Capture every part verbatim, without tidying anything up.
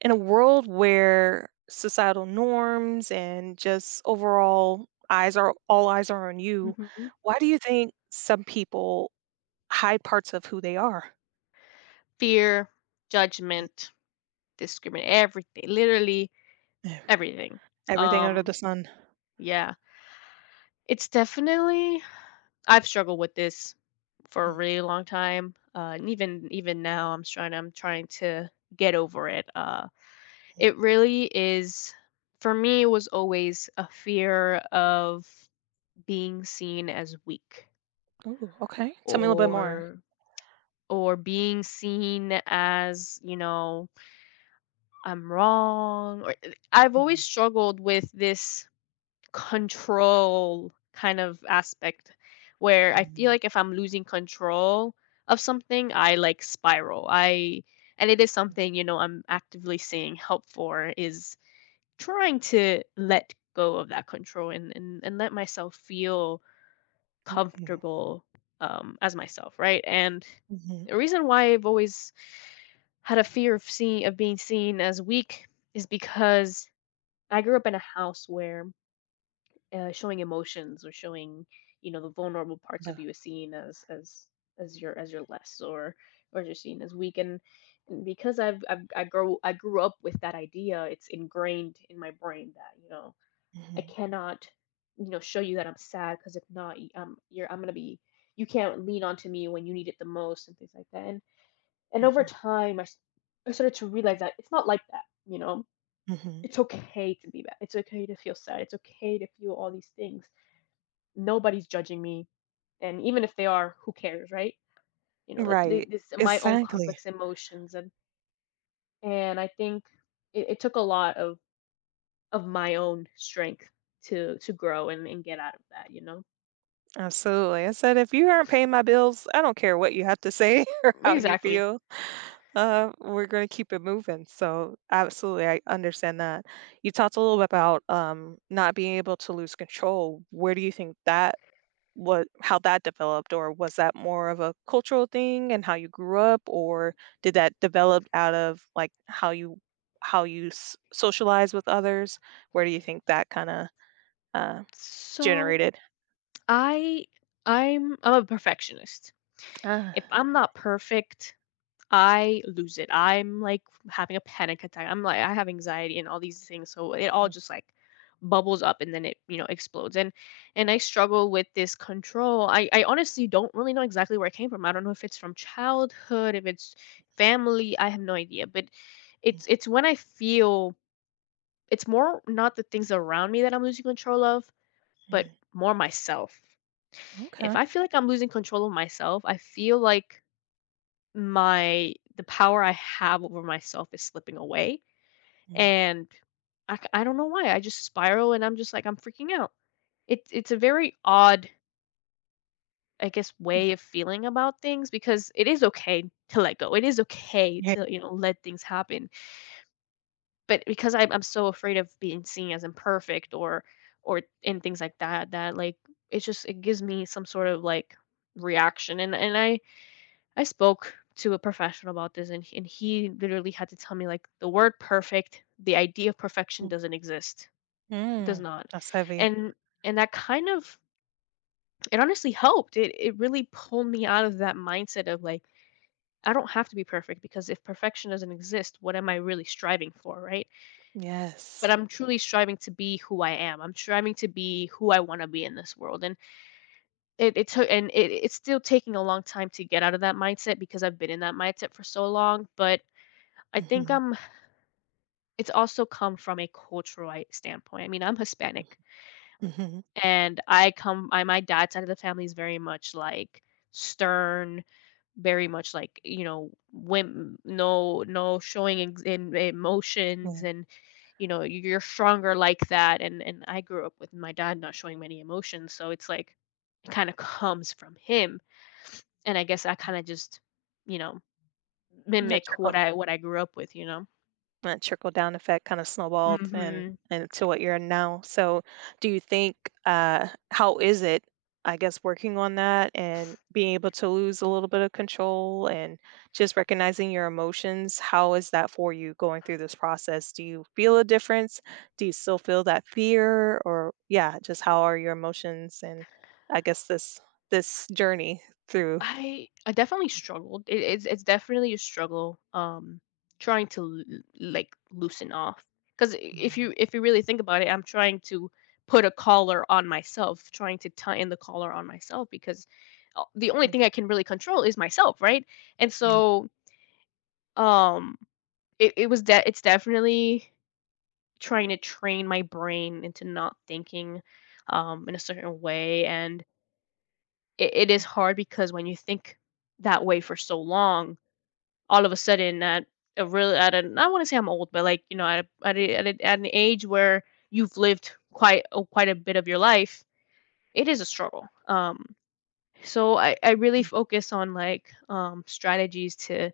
In a world where societal norms and just overall eyes are — all eyes are on you, Mhm. why do you think some people hide parts of who they are? Fear, Mm. judgment, discrimination everything, literally everything. Everything under Um, the sun. yeah, it's definitely I've struggled with this for a Mhm. really long time. Uh, and even even now, I'm trying. I'm trying to get over it. Uh, mhm. It really is. For me, it was always a fear of being seen as weak Ooh, okay. Tell me a little bit more. or or being seen as you know I'm wrong or eh, I've always Mhm. struggled with this control kind of aspect where I feel Mhm. like if I'm losing control of something I, like, spiral I And it is something you know I'm actively seeing help for is trying to let go of that control and and, and let myself feel Ooh. comfortable, um, as myself, right? And Mhm. the reason why I've always had a fear of seeing of being seen as weak is because I grew up in a house where uh, showing emotions or showing, you know, the vulnerable parts of but- you is seen as as as your as your less or or you're seen as weak. And, and because I've, I've I grow I grew up with that idea, it's ingrained in my brain that you know I mhm. cannot, you know, show you that I'm sad because if not, y- um, you're I'm gonna be you can't lean onto me when you need it the most and things like that. And and over Mhm. time, I s- I started to realize that it's not like that, you know. Mhm. It's okay to be bad. It's okay to feel sad. It's okay to feel all these things. Nobody's judging me, and even if they are, who cares, right? You know, that they, Right. this my own Exactly. complex emotions, and and I think it, it took a lot of of my own strength to to grow and, and get out of that, you know. Absolutely. I said, if you aren't paying my bills, I don't care what you have to say or how you Exactly. feel. Uh, we're going to keep it moving. So, absolutely, I understand that. You talked a little bit about um, not being able to lose control. Where do you think that — what, how that developed, or was that more of a cultural thing and how you grew up, or did that develop out of like how you how you s- socialize with others? Where do you think that kind of uh, So generated? I I'm I'm a perfectionist. Ah. If I'm not perfect, I lose it. I'm like having a panic attack. I'm like I have anxiety and all these things. So it all just like bubbles up and then it, you know, explodes. And and I struggle with this control. I I honestly don't really know exactly where it came from. I don't know if it's from childhood, if it's family, I have no idea. But it's it's when I feel it's more not the things around me that I'm losing control of but Mm. more myself. If Okay. I feel like I'm losing control of myself, I feel like my the power I have over myself is slipping away, Mm. and I, c- I don't know why. I just spiral, and I'm just like I'm freaking out. It's it's a very odd, I guess, way of feeling about things because it is okay to let go. It is okay Yeah. to you know let things happen. But because I'm I'm so afraid of being seen as imperfect or or and things like that, that like it just it gives me some sort of like reaction. And and I I spoke to a professional about this, and he- and he literally had to tell me like the word perfect, the idea of perfection Mm. doesn't exist, does Mm. not, That's heavy. and and that kind of it honestly helped. It it really pulled me out of that mindset of like I don't have to be perfect because if perfection doesn't exist, what am I really striving for, right? But Yes. I'm truly striving to be who I am. I'm striving to be who I want to be in this world, and it it took and it, it's still taking a long time to get out of that mindset because I've been in that mindset for so long. But I think Hmm. I'm. It's also come from a cultural standpoint. I mean, I'm Hispanic, Mhm. and I come. I My dad's side of the family is very much like stern, very much like, you know, when no no showing ex- in Yeah. emotions and, you know, you're stronger like that. And and I grew up with my dad not showing many emotions, so it's like it kind of comes from him, and I guess I kind of just, you know, that mimic what trickle i what i grew up with you know that trickle down effect kinda snowballed and Hmm. and to what you're in now. So, do you think, uh, how is it, I guess, working on that and being able to lose a little bit of control and just recognizing your emotions? How is that for you going through this process? Do you feel a difference? Do you still feel that fear? Or yeah, just how are your emotions and I guess this this journey through. I I definitely struggled. It, it's it's definitely a struggle. Um, trying to l- like loosen off because if you if you really think about it, I'm trying to put a collar on myself, trying to tighten the collar on myself because uh, the only thing I can really control is myself, right? And so, um, it it was that it's definitely trying to train my brain into not thinking, um, in a certain way, and it, it is hard because when you think that way for so long all of a sudden at a really at an I want to say I'm old, but like you know at a, at, a, at, a, at an age where you've lived quite a, quite a bit of your life, it is a struggle. Um, so I I really Ừm. focus on like um strategies to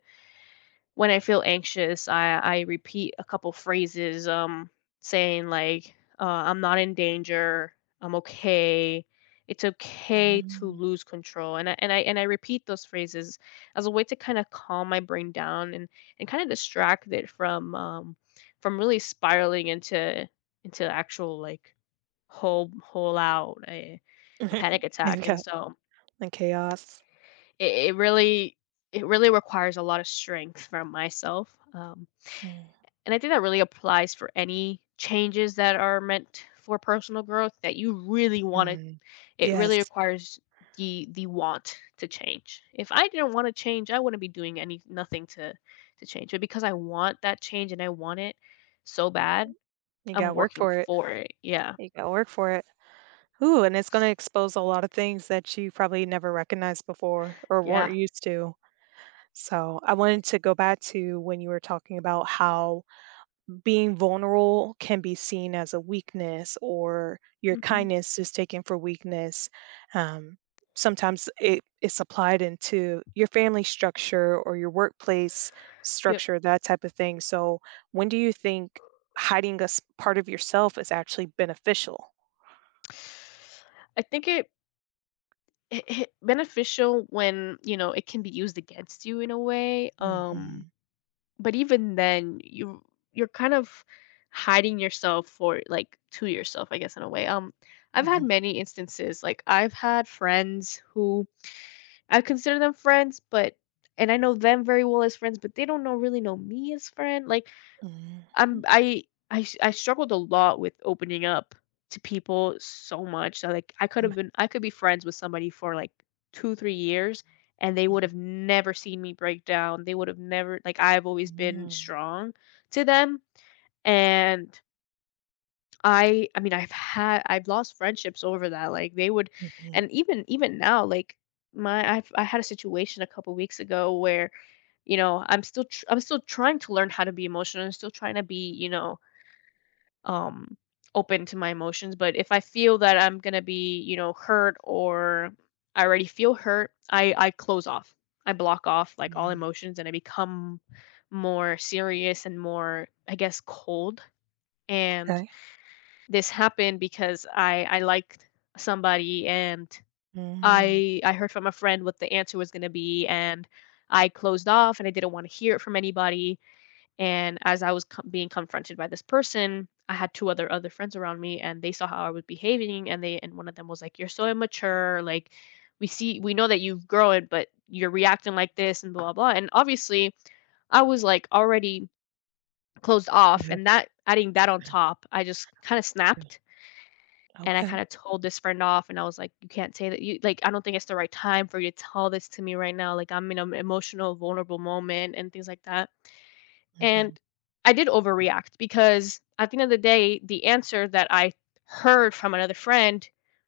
when I feel anxious, I I repeat a couple phrases, um, saying like, uh, "I'm not in danger. I'm okay. It's okay to Mm. lose control." And I and I and I repeat those phrases as a way to kind of calm my brain down and and kind of distract it from um from really spiraling into into actual like whole whole out a, a panic You attack. And got so the chaos. it, it really it really requires a lot of strength from myself. Um, Mm. And I think that really applies for any changes that are meant for personal growth that you really want it. Mm. It Yes. really requires the the want to change. If I didn't want to change, I wouldn't be doing any nothing to to change. But because I want that change and I want it so bad, You gotta I'm work working for it. for it. Yeah. You gotta work for it. Ooh, and it's gonna expose a lot of things that you probably never recognized before or weren't Yeah. used to. So I wanted to go back to when you were talking about how being vulnerable can be seen as a weakness or your Hmm. kindness is taken for weakness. Um, sometimes it, it's applied into your family structure or your workplace Yep. structure, that type of thing. So when do you think hiding a s- part of yourself is actually beneficial? I think it, it, it beneficial when, you know, it can be used against you in a way. Um, Mhm. but even then, you you're kind of hiding yourself for like to yourself, I guess in a way. Um, I've had Mhm. many instances. Like I've had friends who I consider them friends, but and I know them very well as friends, but they don't know really know me as friend. Like Mhm. I'm I I s I struggled a lot with opening up to people so much that, like, I could Mhm. have been I could be friends with somebody for, like, two, three years, and they would have never seen me break down. They would have never like, I've always been Mhm. strong to them, and I I mean, I've had I've lost friendships over that, like, they would Mhm. and even even now, like, my I've I had a situation a couple weeks ago where, you know, I'm still tr I'm still trying to learn how to be emotional. I'm still trying to be, you know, um, open to my emotions. But if I feel that I'm gonna be, you know, hurt or I already feel hurt, I I close off. I block off like all Mhm. emotions and I become more serious and more, I guess, cold. And Okay. this happened because I I liked somebody and Mm-hmm. I I heard from a friend what the answer was gonna be and I closed off and I didn't want to hear it from anybody and as I was co- being confronted by this person, I had two other other friends around me, and they saw how I was behaving, and they and one of them was like, "You're so immature. Like, we see, we know that you've grown, but you're reacting like this, and blah blah." blah." And obviously, I was like already closed off, and that adding that on top, I just kind of snapped, and I kind Okay. of told this friend off, and I was like, "You can't say that. You like, I don't think it's the right time for you to tell this to me right now. Like, I'm in an emotional, vulnerable moment, and things like that." Mhm. And I did overreact because at the end of the day, the answer that I heard from another friend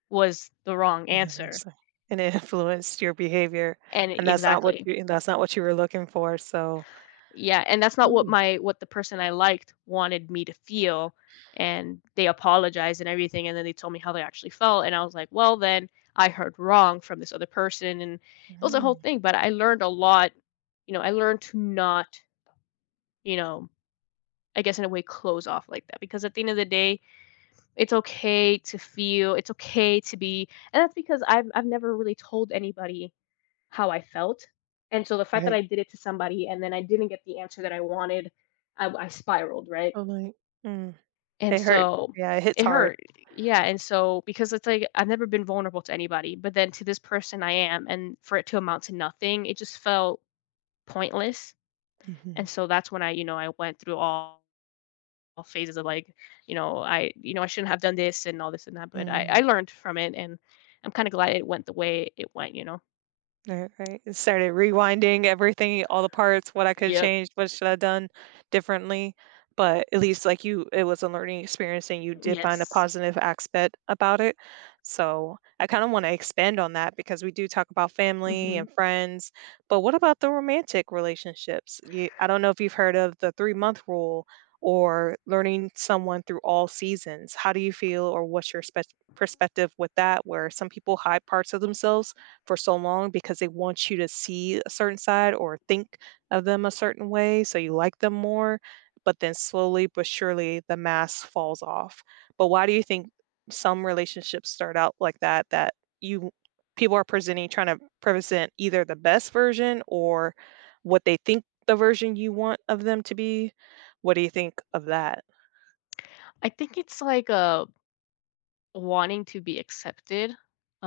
was the wrong Yeah, that makes answer. sense. And it influenced your behavior, And and that's not what exactly. you and that's not what you were looking for, so. Yeah, and that's not what Mm. my what the person I liked wanted me to feel. And they apologized and everything, and then they told me how they actually felt. And I was like, well, then I heard wrong from this other person. And it was a whole Mm. thing, but I learned a lot. You know, I learned to not, you know, I guess in a way close off like that. Because at the end of the day, it's okay to feel, it's okay to be and that's because I've I've never really told anybody how I felt, and so the fact that Right. I did it to somebody and then I didn't get the answer that I wanted, I I spiraled, right? Oh, like. Mm. And It hurt. so Yeah, it hits it hard. hurt. Yeah, and so because it's like I've never been vulnerable to anybody, but then to this person I am, and for it to amount to nothing, it just felt pointless, and Mhm. so that's when I, you know, I went through all phases of like, you know, I you know, I shouldn't have done this and all this and that, but I I Mm. learned from it, and I'm kind of glad it went the way it went, you know? Right, right. It started rewinding everything, all the parts, what I could have Yep. changed, what should I have done differently. But at least like you, it was a learning experience and you did find a Yes. positive aspect about it. So I kind of want to expand on that because we do talk about family Hmm. and friends, but what about the romantic relationships? You, I don't know if you've heard of the three month rule or learning someone through all seasons. How do you feel or what's your spe- perspective with that, where some people hide parts of themselves for so long because they want you to see a certain side or think of them a certain way so you like them more, but then slowly but surely the mask falls off? But why do you think some relationships start out like that that you — people are presenting, trying to present either the best version or what they think the version you want of them to be? What do you think of that? I think it's like uh wanting to be accepted,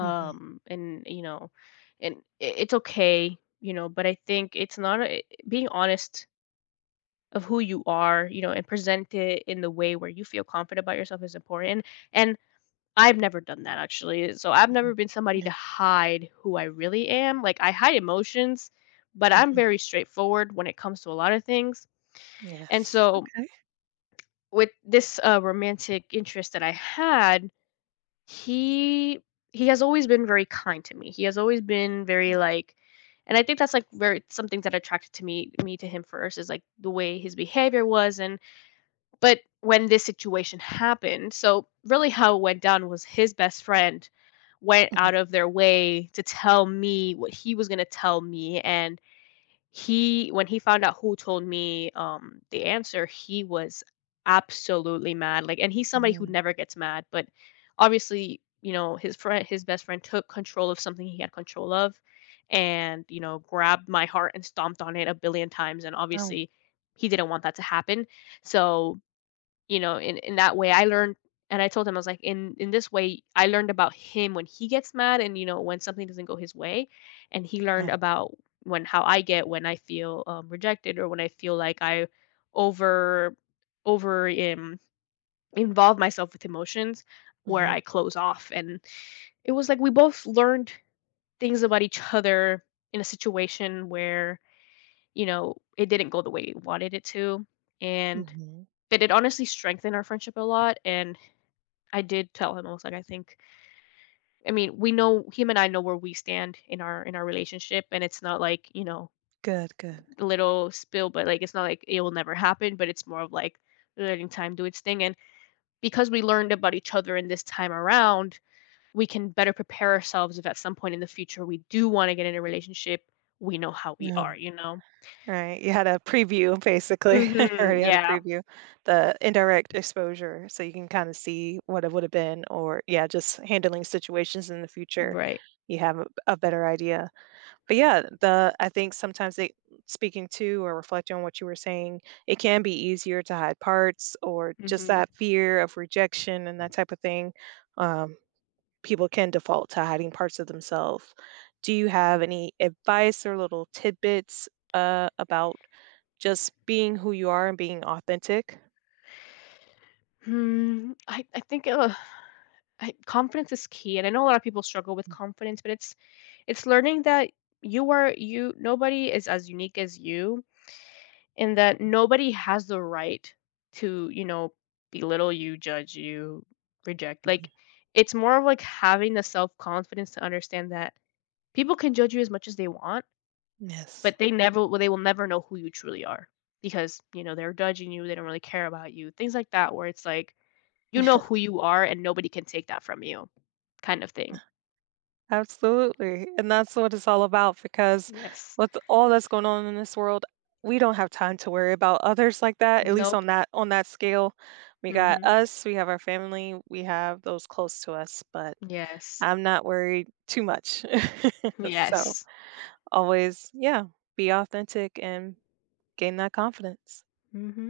Hmm. and you know, and i- it's okay, you know. But I think it's not a, being honest of who you are, you know, and present it in the way where you feel confident about yourself is important. And I've never done that actually, so I've never Hmm. been somebody to Yeah. hide who I really am. Like, I hide emotions, but I'm Mhm. very straightforward when it comes to a lot of things, and Yes. so Okay. with this, uh, romantic interest that I had, he he has always been very kind to me, he has always been very, like, and I think that's, like, very something that attracted to me me to him first is, like, the way his behavior was. And but when this situation happened, so really how it went down was his best friend went Mhm. out of their way to tell me what he was gonna tell me, and he when he found out who told me, um, the answer, he was absolutely mad, like, and he's somebody who Mhm. never gets mad, but obviously, you know, his friend his best friend took control of something he had control of and, you know, grabbed my heart and stomped on it a billion times, and Oh, obviously, he didn't want that to happen. So you know, in in that way I learned, and I told him, I was like, "In in this way, I learned about him when he gets mad and, you know, when something doesn't go his way, and he learned right. about when how I get when I feel, um, rejected, or when I feel like I over over, um, involve myself with emotions where I close off." And it was like we both learned things about each other in a situation where, you know, it didn't go the way we wanted it to, and Hmm. but it honestly strengthened our friendship a lot. And I did tell him, I was like, I think I mean, we know him and I know where we stand in our in our relationship, and it's not like, you know, Good, good. a little spill, but like it's not like it will never happen, but it's more of like letting time do its thing. And because we learned about each other in this time around, we can better prepare ourselves if at some point in the future we do want to get in a relationship, we know how we No. are, you know? All right. You had a preview basically. I Hmm. already had a Yeah. preview. The indirect exposure, so you can kind of see what it would have been, or yeah, just handling situations in the future. Right. You have a, a better idea. But yeah, the I think sometimes they — speaking to or reflecting on what you were saying, it can be easier to hide parts or just Mm-hmm. that fear of rejection and that type of thing. Um, people can default to hiding parts of themselves. Do you have any advice or little tidbits, uh, about just being who you are and being authentic? Hmm. I, I think uh, I, confidence is key. And I know a lot of people struggle with confidence, but it's It's learning that you are you, nobody is as unique as you, and that nobody has the right to, you know, belittle you, judge you, reject. Like Mhm. it's more of like having the self-confidence to understand that people can judge you as much as they want, Yes. but they never well, they will never know who you truly are because, you know, they're judging you, they don't really care about you. Things like that where it's like you know who you are and nobody can take that from you, kind of thing. Absolutely. And that's what it's all about because Yes. with all that's going on in this world, we don't have time to worry about others like that, at least Nope. on that on that scale. We got Mhm. us, we have our family, we have those close to us, but Yes. I'm not worried too much. So Yes. always, yeah, be authentic and gain that confidence. Mhm.